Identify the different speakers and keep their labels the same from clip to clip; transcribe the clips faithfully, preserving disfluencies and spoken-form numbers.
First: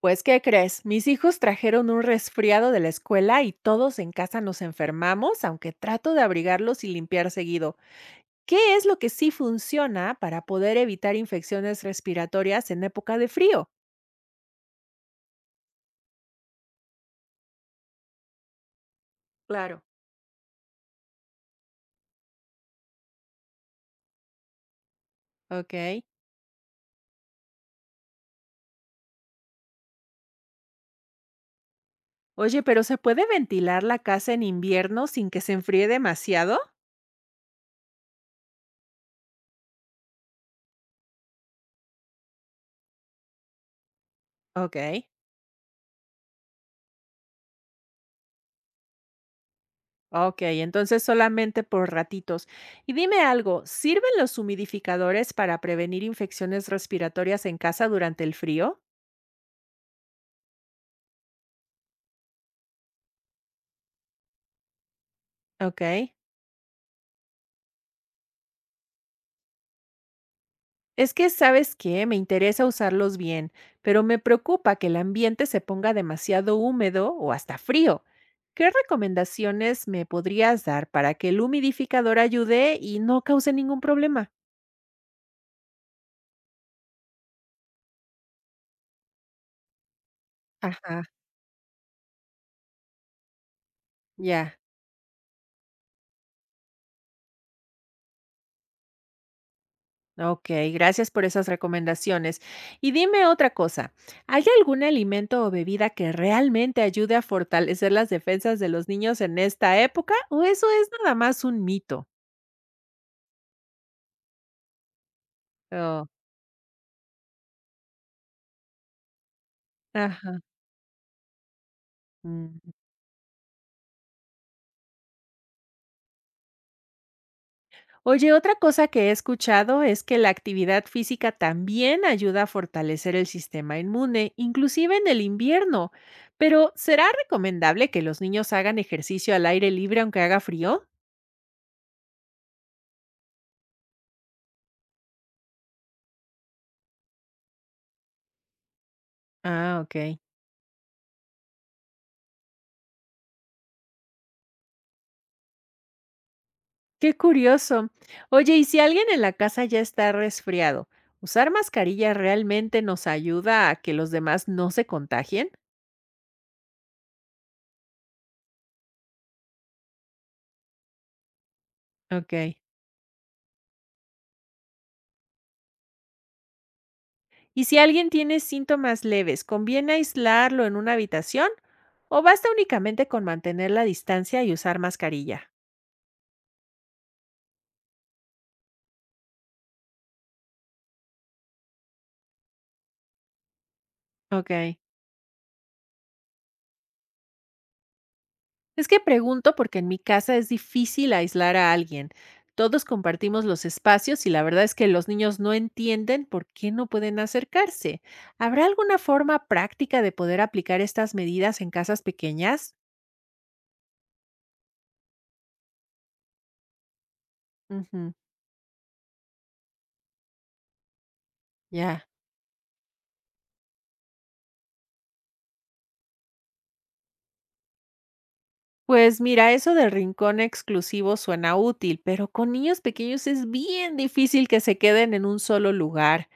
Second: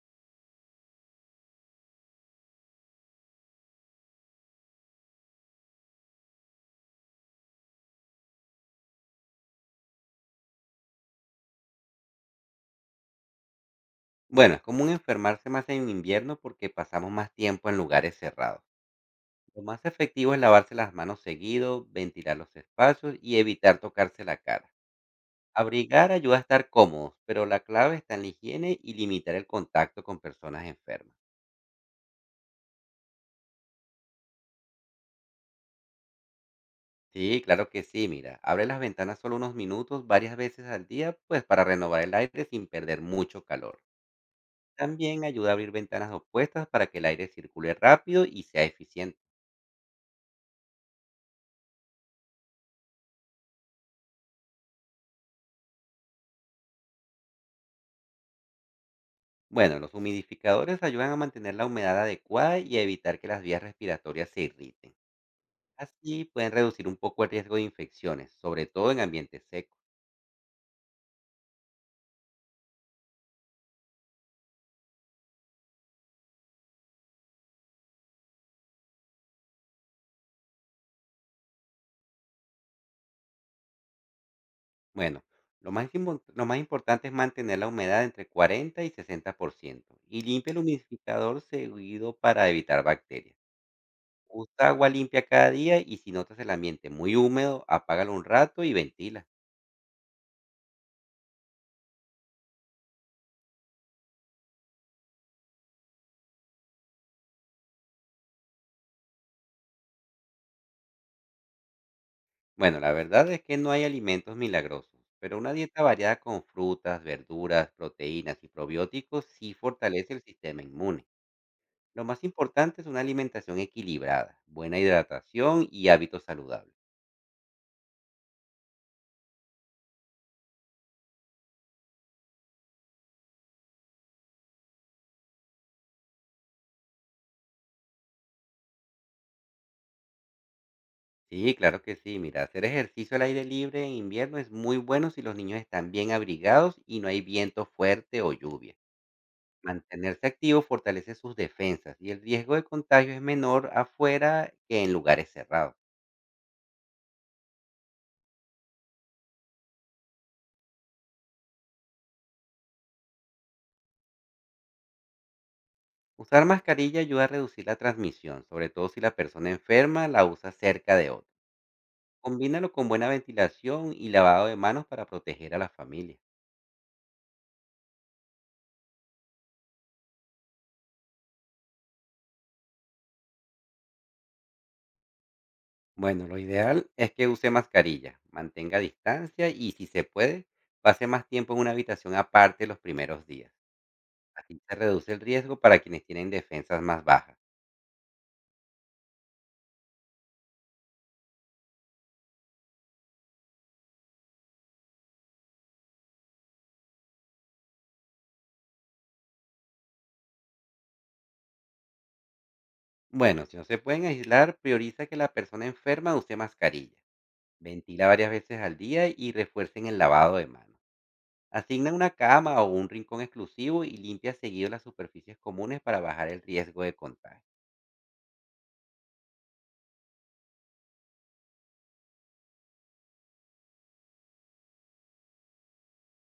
Speaker 1: Pues, ¿qué crees? Mis hijos trajeron un resfriado de la escuela y todos en casa nos enfermamos, aunque trato de abrigarlos y limpiar seguido. ¿Qué es lo que sí funciona para poder evitar infecciones respiratorias en época de frío?
Speaker 2: Bueno, es común enfermarse más en invierno porque pasamos más tiempo en lugares cerrados. Lo
Speaker 1: Claro.
Speaker 2: más efectivo es lavarse las manos seguido, ventilar los espacios y evitar tocarse la cara.
Speaker 1: Ok.
Speaker 2: Abrigar ayuda a estar cómodos, pero la clave está en la higiene y limitar el contacto con personas enfermas.
Speaker 1: Oye, pero ¿se puede ventilar la casa en invierno sin que se enfríe demasiado?
Speaker 2: Sí, claro que sí, mira, abre las ventanas solo unos minutos varias veces al día, pues para renovar el aire sin perder mucho calor.
Speaker 1: Ok.
Speaker 2: También ayuda a abrir ventanas opuestas para que el aire circule rápido y sea eficiente.
Speaker 1: Ok, entonces solamente por ratitos. Y dime algo, ¿sirven los humidificadores para prevenir infecciones respiratorias en casa durante el frío?
Speaker 2: Bueno, los humidificadores ayudan a mantener la humedad adecuada y a evitar que las vías respiratorias se irriten.
Speaker 1: Ok.
Speaker 2: Así pueden reducir un poco el riesgo de infecciones, sobre todo en ambientes secos.
Speaker 1: Es que, ¿sabes qué? Me interesa usarlos bien, pero me preocupa que el ambiente se ponga demasiado húmedo o hasta frío. ¿Qué recomendaciones me podrías dar para que el humidificador ayude y no cause ningún problema?
Speaker 2: Bueno, lo más, impo- lo más importante es mantener la humedad entre cuarenta y sesenta por ciento y limpia el
Speaker 1: Ajá,
Speaker 2: humidificador seguido para evitar bacterias.
Speaker 1: ya.
Speaker 2: Usa agua limpia cada día y si notas el ambiente muy húmedo, apágalo un rato y ventila.
Speaker 1: Ok, gracias por esas recomendaciones. Y dime otra cosa, ¿hay algún alimento o bebida que realmente ayude a fortalecer las defensas de los niños en esta época? ¿O eso es nada más un mito?
Speaker 2: Bueno, la verdad es que no hay alimentos milagrosos, pero una dieta
Speaker 1: Oh,
Speaker 2: variada con frutas, verduras, proteínas y probióticos sí fortalece el
Speaker 1: ajá.
Speaker 2: sistema inmune. Lo más
Speaker 1: Mm.
Speaker 2: importante es una alimentación equilibrada, buena hidratación y hábitos saludables.
Speaker 1: Oye, otra cosa que he escuchado es que la actividad física también ayuda a fortalecer el sistema inmune, inclusive en el invierno. Pero, ¿será recomendable que los niños hagan ejercicio al aire libre aunque haga frío?
Speaker 2: Sí, claro que sí. Mira, hacer ejercicio al aire libre en invierno es muy bueno si los niños están bien abrigados y no hay viento fuerte o lluvia.
Speaker 1: Ah, ok.
Speaker 2: Mantenerse activo fortalece sus defensas y el riesgo de contagio es menor afuera que en lugares cerrados.
Speaker 1: Qué curioso. Oye, ¿y si alguien en la casa ya está resfriado? ¿Usar mascarilla realmente nos ayuda a que los demás no se contagien?
Speaker 2: Usar mascarilla ayuda a reducir la transmisión, sobre todo si la persona enferma la usa cerca de otra.
Speaker 1: Ok.
Speaker 2: Combínalo con buena ventilación y lavado de manos para proteger a la familia.
Speaker 1: Y si alguien tiene síntomas leves, ¿conviene aislarlo en una habitación o basta únicamente con mantener la distancia y usar mascarilla?
Speaker 2: Bueno, lo ideal es que use mascarilla, mantenga distancia y, si se puede, pase más tiempo en una habitación aparte los primeros días. Así se
Speaker 1: Ok.
Speaker 2: reduce el riesgo para quienes tienen defensas más bajas.
Speaker 1: Es que pregunto porque en mi casa es difícil aislar a alguien. Todos compartimos los espacios y la verdad es que los niños no entienden por qué no pueden acercarse. ¿Habrá alguna forma práctica de poder aplicar estas medidas en casas pequeñas?
Speaker 2: Bueno, si no se pueden aislar, prioriza que la persona enferma use mascarilla. Ventila
Speaker 1: Ujú,
Speaker 2: varias veces al día y refuercen el lavado de manos. Asigna
Speaker 1: ya.
Speaker 2: una cama o un rincón exclusivo y limpia seguido las superficies comunes para bajar el riesgo de contagio.
Speaker 1: Pues mira, eso del rincón exclusivo suena útil, pero con niños pequeños es bien difícil que se queden en un solo lugar.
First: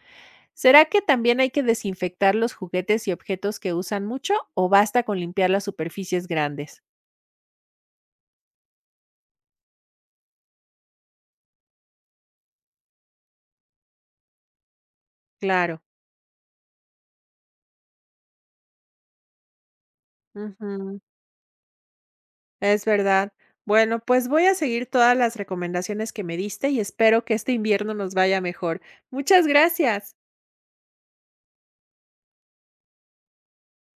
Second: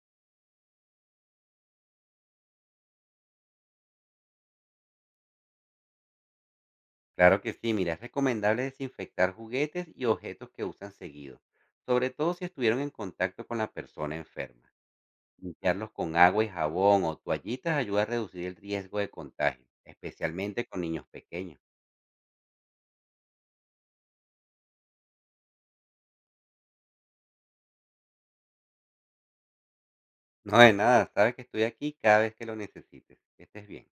Speaker 1: ¿Será que también hay que desinfectar los juguetes y objetos que usan mucho o basta con limpiar las superficies grandes?
Speaker 2: Claro que sí, mira, es recomendable desinfectar juguetes y objetos que usan seguido, sobre todo si estuvieron en contacto con la persona enferma.
Speaker 1: Claro.
Speaker 2: Limpiarlos con agua y jabón o toallitas ayuda a reducir el riesgo de contagio, especialmente con
Speaker 1: Ujú,
Speaker 2: niños pequeños.
Speaker 1: es verdad. Bueno, pues voy a seguir todas las recomendaciones que me diste y espero que este invierno nos vaya mejor. Muchas gracias.
Speaker 2: No de nada, sabes que estoy aquí cada vez que lo necesites. Que estés bien.